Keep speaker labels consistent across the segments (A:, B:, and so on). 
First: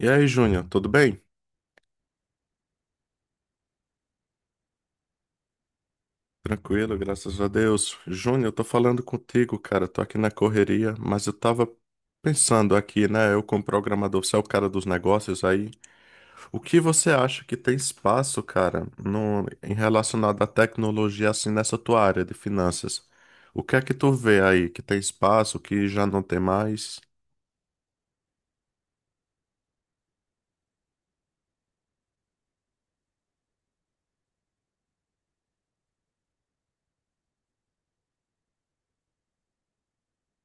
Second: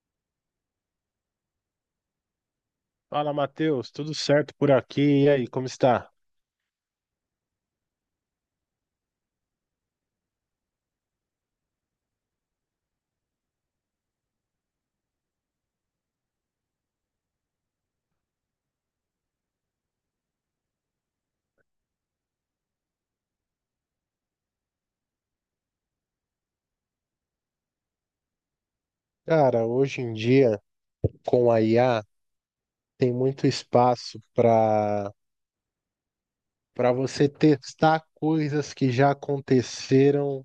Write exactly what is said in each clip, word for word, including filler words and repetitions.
A: E aí, Júnior, tudo bem?
B: Fala, Matheus, tudo certo por aqui? E aí, como está?
A: Tranquilo, graças a Deus. Júnior, eu tô falando contigo, cara. Tô aqui na correria, mas eu tava pensando aqui, né? Eu, como programador, você é o cara dos negócios aí. O que você acha que tem espaço, cara, no, em relacionado à tecnologia, assim, nessa tua área de finanças? O que é que tu vê aí que tem espaço, que já não tem mais?
B: Cara, hoje em dia, com a I A, tem muito espaço para para você testar coisas que já aconteceram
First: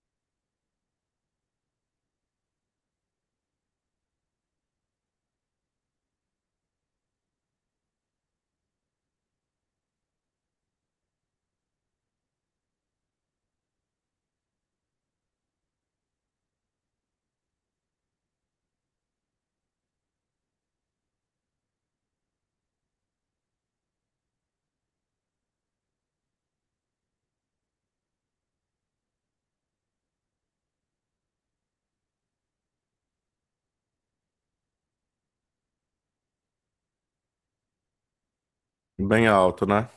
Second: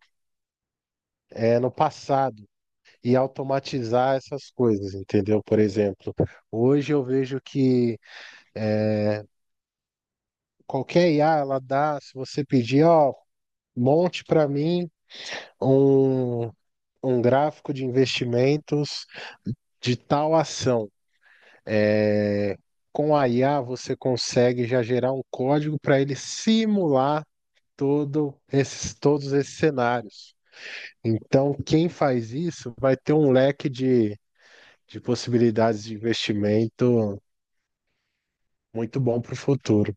B: é, no passado e automatizar essas coisas, entendeu? Por exemplo, hoje eu vejo que é, qualquer I A, ela dá, se você pedir, ó, monte para mim um, um gráfico de investimentos de tal ação. É, com a I A você consegue já gerar um código para ele simular todo esses, todos esses cenários. Então, quem faz isso vai ter um leque de, de possibilidades de investimento muito bom
A: Bem
B: para o
A: alto, né?
B: futuro.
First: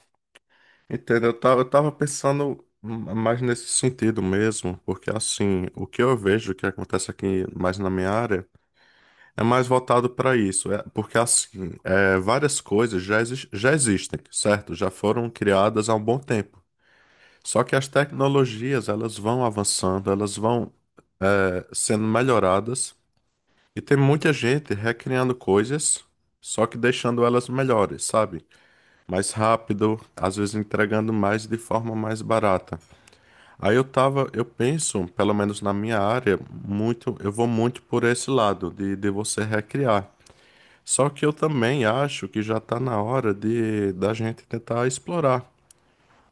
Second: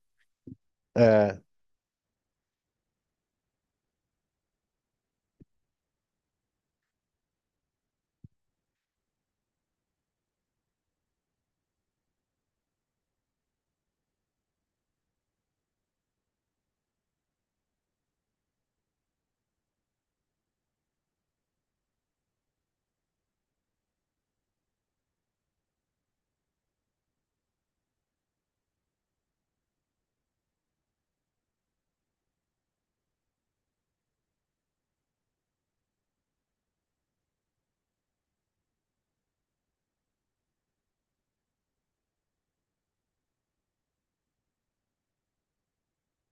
A: Entendo, eu
B: É.
A: tava, eu tava pensando mais nesse sentido mesmo, porque assim, o que eu vejo que acontece aqui mais na minha área é mais voltado para isso, é, porque assim, é, várias coisas já, exis- já existem, certo? Já foram criadas há um bom tempo. Só que as tecnologias, elas vão avançando, elas vão, é, sendo melhoradas, e tem muita gente recriando coisas, só que deixando elas melhores, sabe? Mais rápido, às vezes entregando mais de forma mais barata. Aí eu tava, eu penso, pelo menos na minha área, muito, eu vou muito por esse lado de, de você recriar. Só que eu também acho que já tá na hora de da gente tentar explorar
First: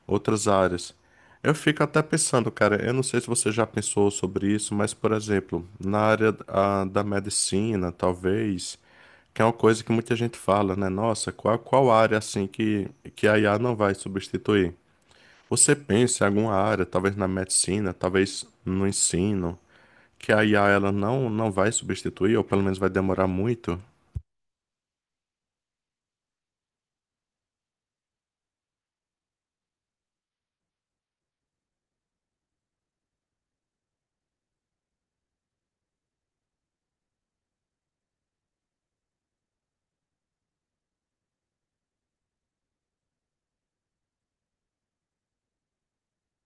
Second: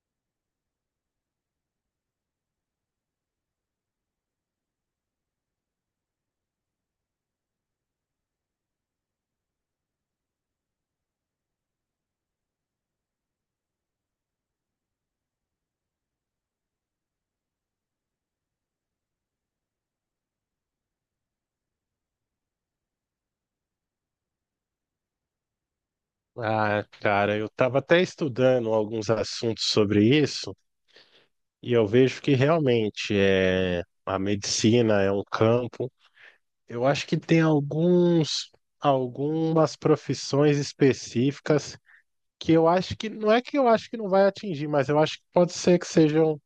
A: outras áreas. Eu fico até pensando, cara, eu não sei se você já pensou sobre isso, mas, por exemplo, na área ah, da medicina, talvez, que é uma coisa que muita gente fala, né? Nossa, qual, qual área assim que, que a I A não vai substituir? Você pensa em alguma área, talvez na medicina, talvez no ensino, que a I A ela não, não vai substituir, ou pelo menos vai demorar muito?
B: Ah, cara, eu estava até estudando alguns assuntos sobre isso e eu vejo que realmente é, a medicina é um campo. Eu acho que tem alguns, algumas profissões específicas que eu acho que não é que eu acho que não vai atingir, mas eu acho que pode ser que sejam,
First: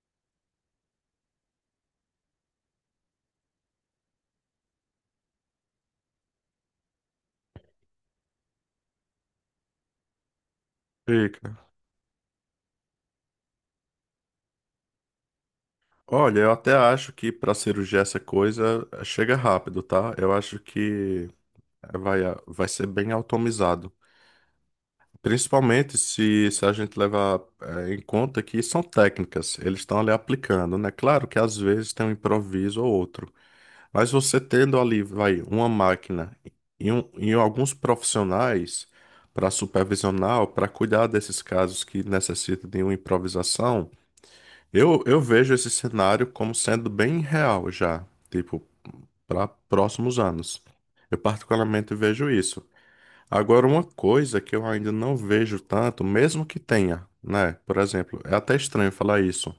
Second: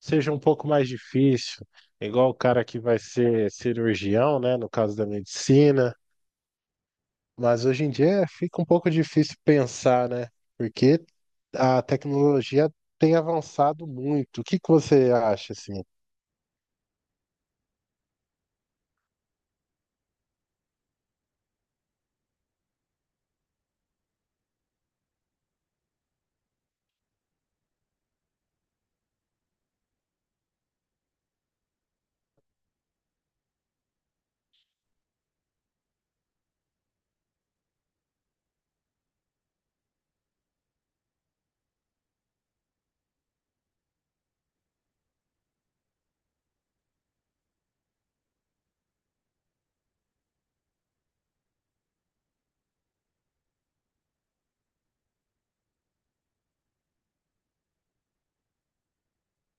B: seja um pouco mais difícil, igual o cara que vai ser cirurgião, né, no caso da medicina, mas hoje em dia fica um pouco difícil pensar, né? Porque
A: Fica.
B: a tecnologia tem avançado muito. O que que você acha assim?
A: Olha, eu até acho que para cirurgia essa coisa eh, chega rápido, tá? Eu acho que eh, vai, ah, vai ser bem automatizado. Principalmente se, se a gente levar eh, em conta que são técnicas, eles estão ali aplicando, né? Claro que às vezes tem um improviso ou outro, Mas você tendo ali, vai, uma máquina e, um, e alguns profissionais para supervisionar, para cuidar desses casos que necessitam de uma improvisação, eu, eu vejo esse cenário como sendo bem real já, tipo, para próximos anos. Eu particularmente vejo isso. Agora, uma coisa que eu ainda não vejo tanto, mesmo que tenha, né? Por exemplo, é até estranho falar isso,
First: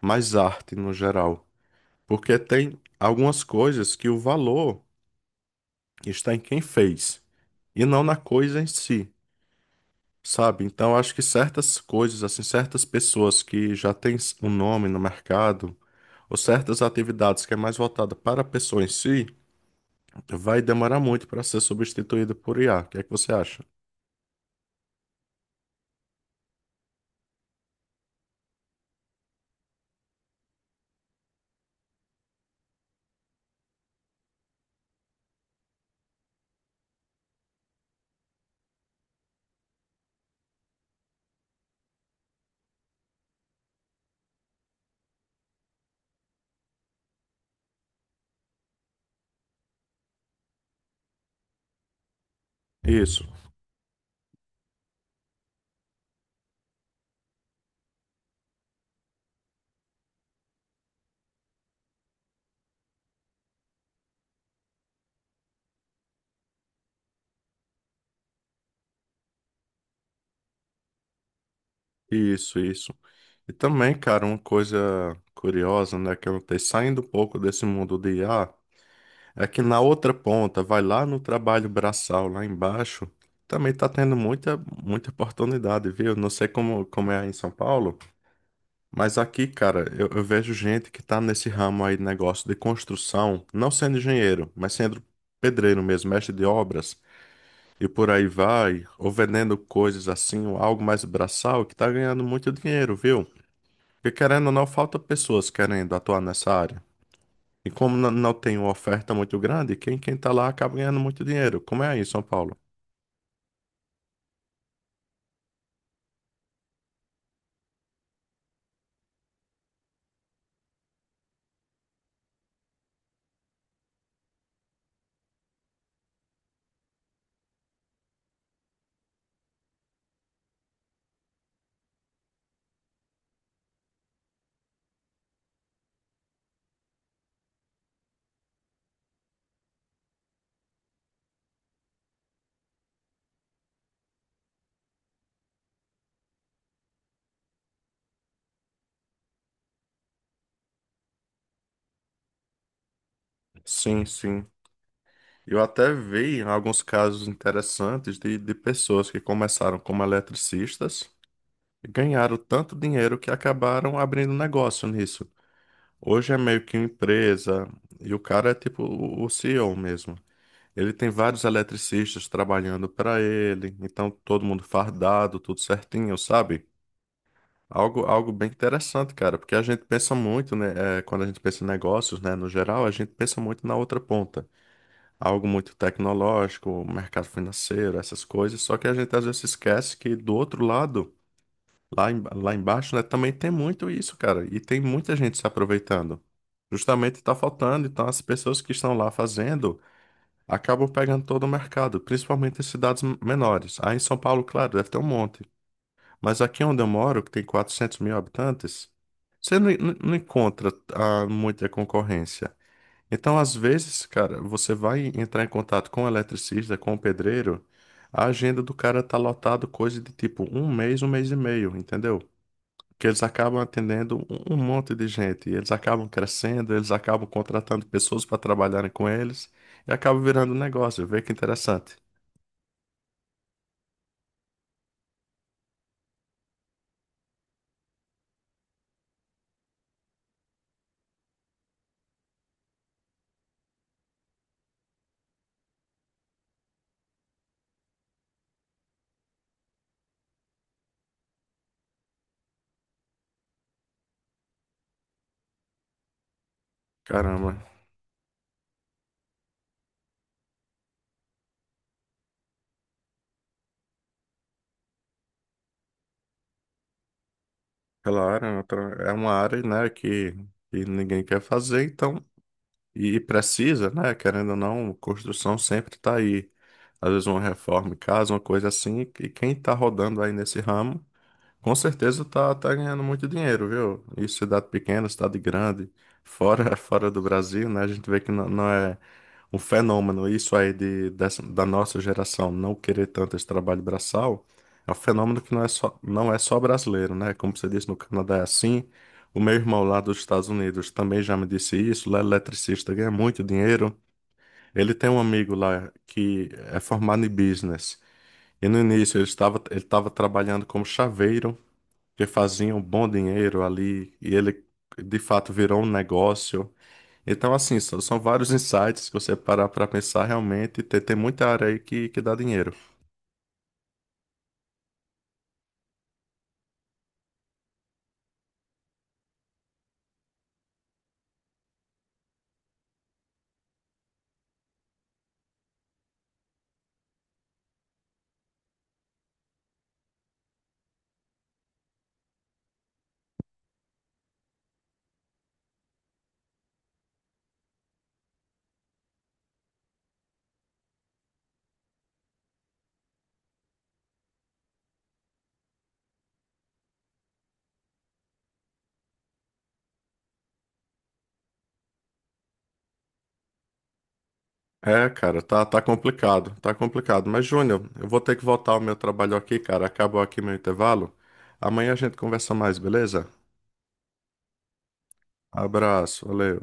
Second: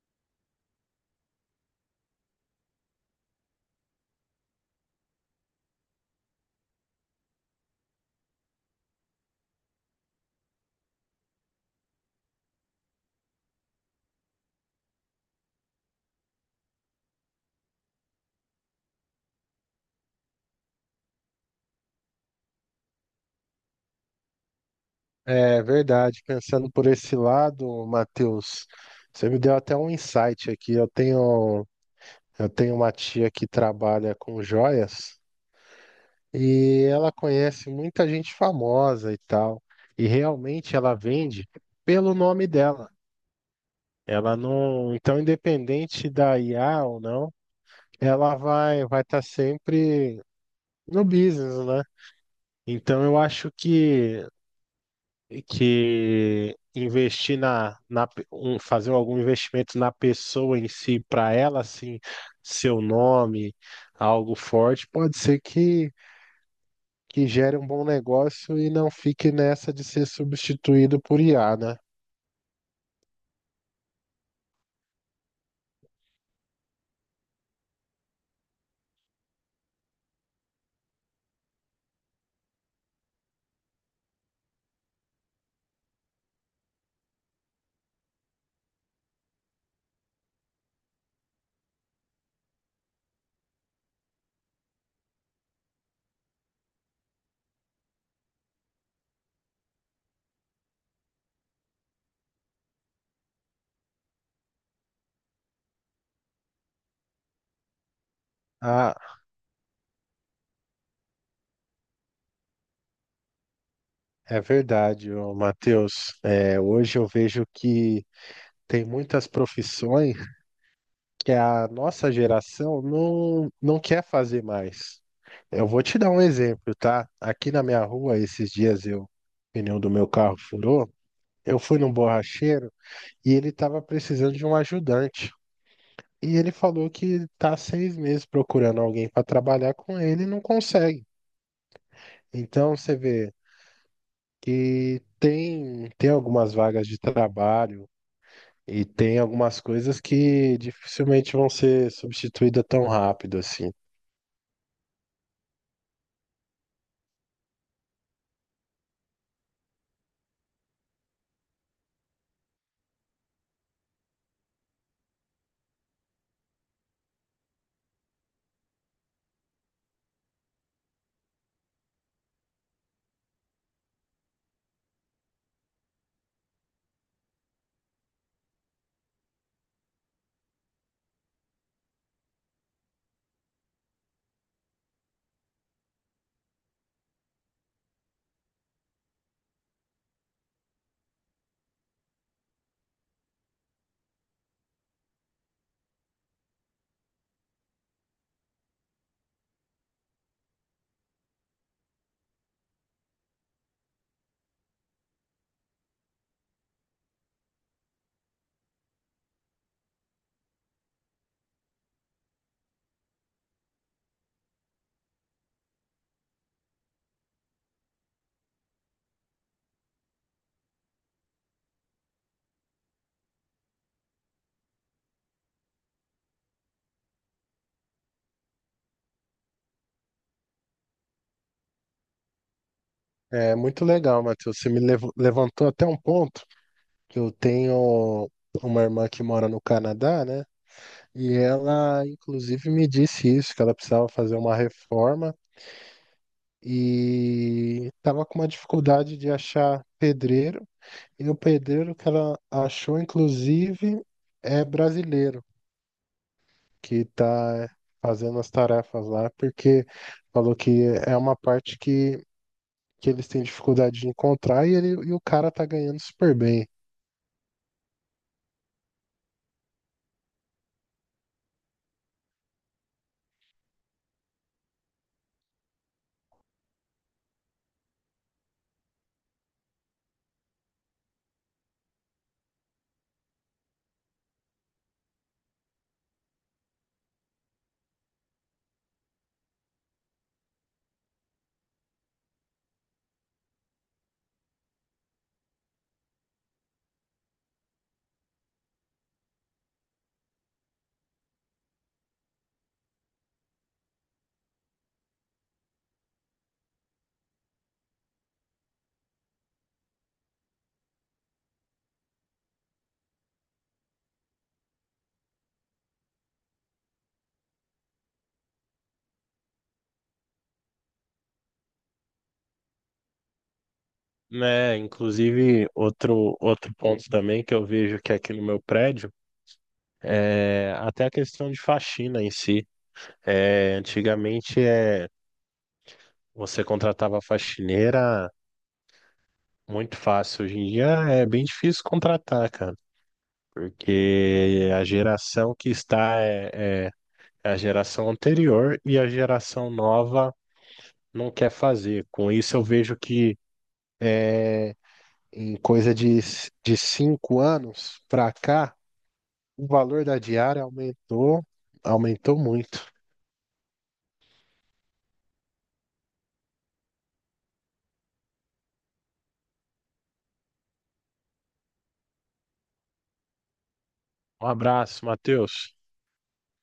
A: mas arte no geral. Porque tem algumas coisas que o valor. está em quem fez e não na coisa em si, sabe? Então acho que certas coisas, assim, certas pessoas que já têm um nome no mercado ou certas atividades que é mais voltada para a pessoa em si, vai demorar muito para ser substituída por I A. O que é que você acha?
B: É verdade, pensando por esse lado, Matheus, você me deu até um insight aqui. Eu tenho, eu tenho uma tia que trabalha com joias e ela conhece muita gente famosa e tal. E realmente ela vende pelo nome dela. Ela não, então independente da I A ou não, ela vai vai estar sempre no business, né? Então eu
A: Isso,
B: acho que que investir na, na pe- um- fazer algum investimento na pessoa em si, para ela, assim, seu nome, algo forte, pode ser que, que gere um bom negócio e não fique nessa de ser substituído por I A, né?
A: isso, isso. E também, cara, uma coisa curiosa, né, que eu notei, saindo um pouco desse mundo de IA, Aqui na outra ponta, vai lá no trabalho braçal, lá embaixo, também tá tendo muita, muita oportunidade, viu? Não sei como, como é aí em São Paulo, mas aqui, cara, eu, eu vejo gente que tá nesse ramo aí, negócio de construção, não sendo engenheiro, mas sendo pedreiro mesmo, mestre de obras, e por aí vai, ou vendendo coisas assim, ou algo mais braçal, que tá ganhando muito dinheiro, viu? Porque querendo ou não, falta pessoas querendo atuar nessa área. E como n- não tem uma oferta
B: Ah,
A: muito grande, quem, quem tá lá acaba ganhando muito dinheiro. Como é aí em São Paulo?
B: é verdade, ô, Matheus. É, hoje eu vejo que tem muitas profissões que a nossa geração não, não quer fazer mais. Eu vou te dar um exemplo, tá? Aqui na minha rua, esses dias eu, o pneu do meu carro furou, eu fui num borracheiro e ele estava precisando de um ajudante. E ele falou que tá há seis meses procurando alguém para trabalhar com ele e não consegue. Então você vê que tem, tem algumas vagas de trabalho e tem algumas coisas que dificilmente vão ser substituídas tão rápido assim.
A: Sim, sim. Eu até vi alguns casos interessantes de, de pessoas que começaram como eletricistas e ganharam tanto dinheiro que acabaram abrindo negócio nisso. Hoje é meio que uma empresa e o cara é tipo o o C E O mesmo. Ele tem vários eletricistas trabalhando para ele, então todo mundo fardado, tudo certinho, sabe? Algo, algo bem interessante, cara, porque a gente pensa muito, né? eh, quando a gente pensa em negócios, né, no geral, a gente pensa muito na outra ponta. Algo muito tecnológico, mercado financeiro, essas coisas. Só que a gente às vezes esquece que do outro lado, lá, em- lá embaixo, né, também tem muito isso, cara. E tem muita gente se aproveitando. Justamente está faltando. Então, as pessoas que estão lá fazendo acabam pegando todo o mercado, principalmente em cidades menores. Aí em São Paulo, claro, deve ter um monte. Mas aqui onde eu moro, que tem quatrocentos mil habitantes, você não, não- não encontra ah, muita concorrência. Então, às vezes, cara, você vai entrar em contato com o eletricista, com o pedreiro, a agenda do cara tá lotado coisa de tipo um mês, um mês e meio, entendeu? Que eles acabam atendendo um um monte de gente, e eles acabam crescendo, eles acabam contratando pessoas para trabalharem com eles, e acaba virando um negócio. Vê que interessante.
B: É muito legal, Matheus. Você me lev- levantou até um ponto. Eu tenho uma irmã que mora no Canadá, né? E ela, inclusive, me disse isso, que ela precisava fazer uma reforma e estava com uma dificuldade de achar pedreiro. E o pedreiro que ela achou, inclusive, é brasileiro, que
A: Caramba.
B: está fazendo as tarefas lá, porque falou que é uma parte que, que eles têm dificuldade de encontrar e, ele, e o cara tá ganhando super bem.
A: Claro, é outra- é uma área, né, que, que ninguém quer fazer, então, e precisa, né, querendo ou não, construção sempre tá aí. Às vezes uma reforma em casa, uma coisa assim, e quem tá rodando aí nesse ramo com certeza tá, tá ganhando muito dinheiro, viu? Isso, cidade pequena, cidade grande, fora, fora do Brasil, né? A gente vê que não, não é um fenômeno isso aí de, dessa- da nossa geração não querer tanto esse trabalho braçal. É um fenômeno que não é só, não é só brasileiro, né? Como você disse, no Canadá é assim. O meu irmão lá dos Estados Unidos também já me disse isso. Lá é eletricista, ganha muito dinheiro. Ele tem um amigo lá que é formado em business. E no início ele estava, ele estava trabalhando como chaveiro que faziam um bom dinheiro ali e ele de fato virou um negócio. Então, assim, são são vários insights que você parar para pensar realmente, tem, tem muita área aí que, que dá dinheiro.
B: Né? Inclusive, outro, outro ponto também que eu vejo que é aqui no meu prédio, é até a questão de faxina em si. É, antigamente é, você contratava faxineira muito fácil, hoje em dia é bem difícil contratar, cara, porque a geração que está é, é é a geração anterior e a geração nova não quer fazer. Com isso, eu vejo que em coisa de, de cinco anos para cá, o valor da diária aumentou, aumentou muito.
A: É, cara, tá, tá complicado, tá complicado. Mas, Júnior, eu vou ter que voltar ao meu trabalho aqui, cara. Acabou aqui meu intervalo. Amanhã a gente conversa mais, beleza?
B: Um abraço, Matheus.
A: Abraço, valeu.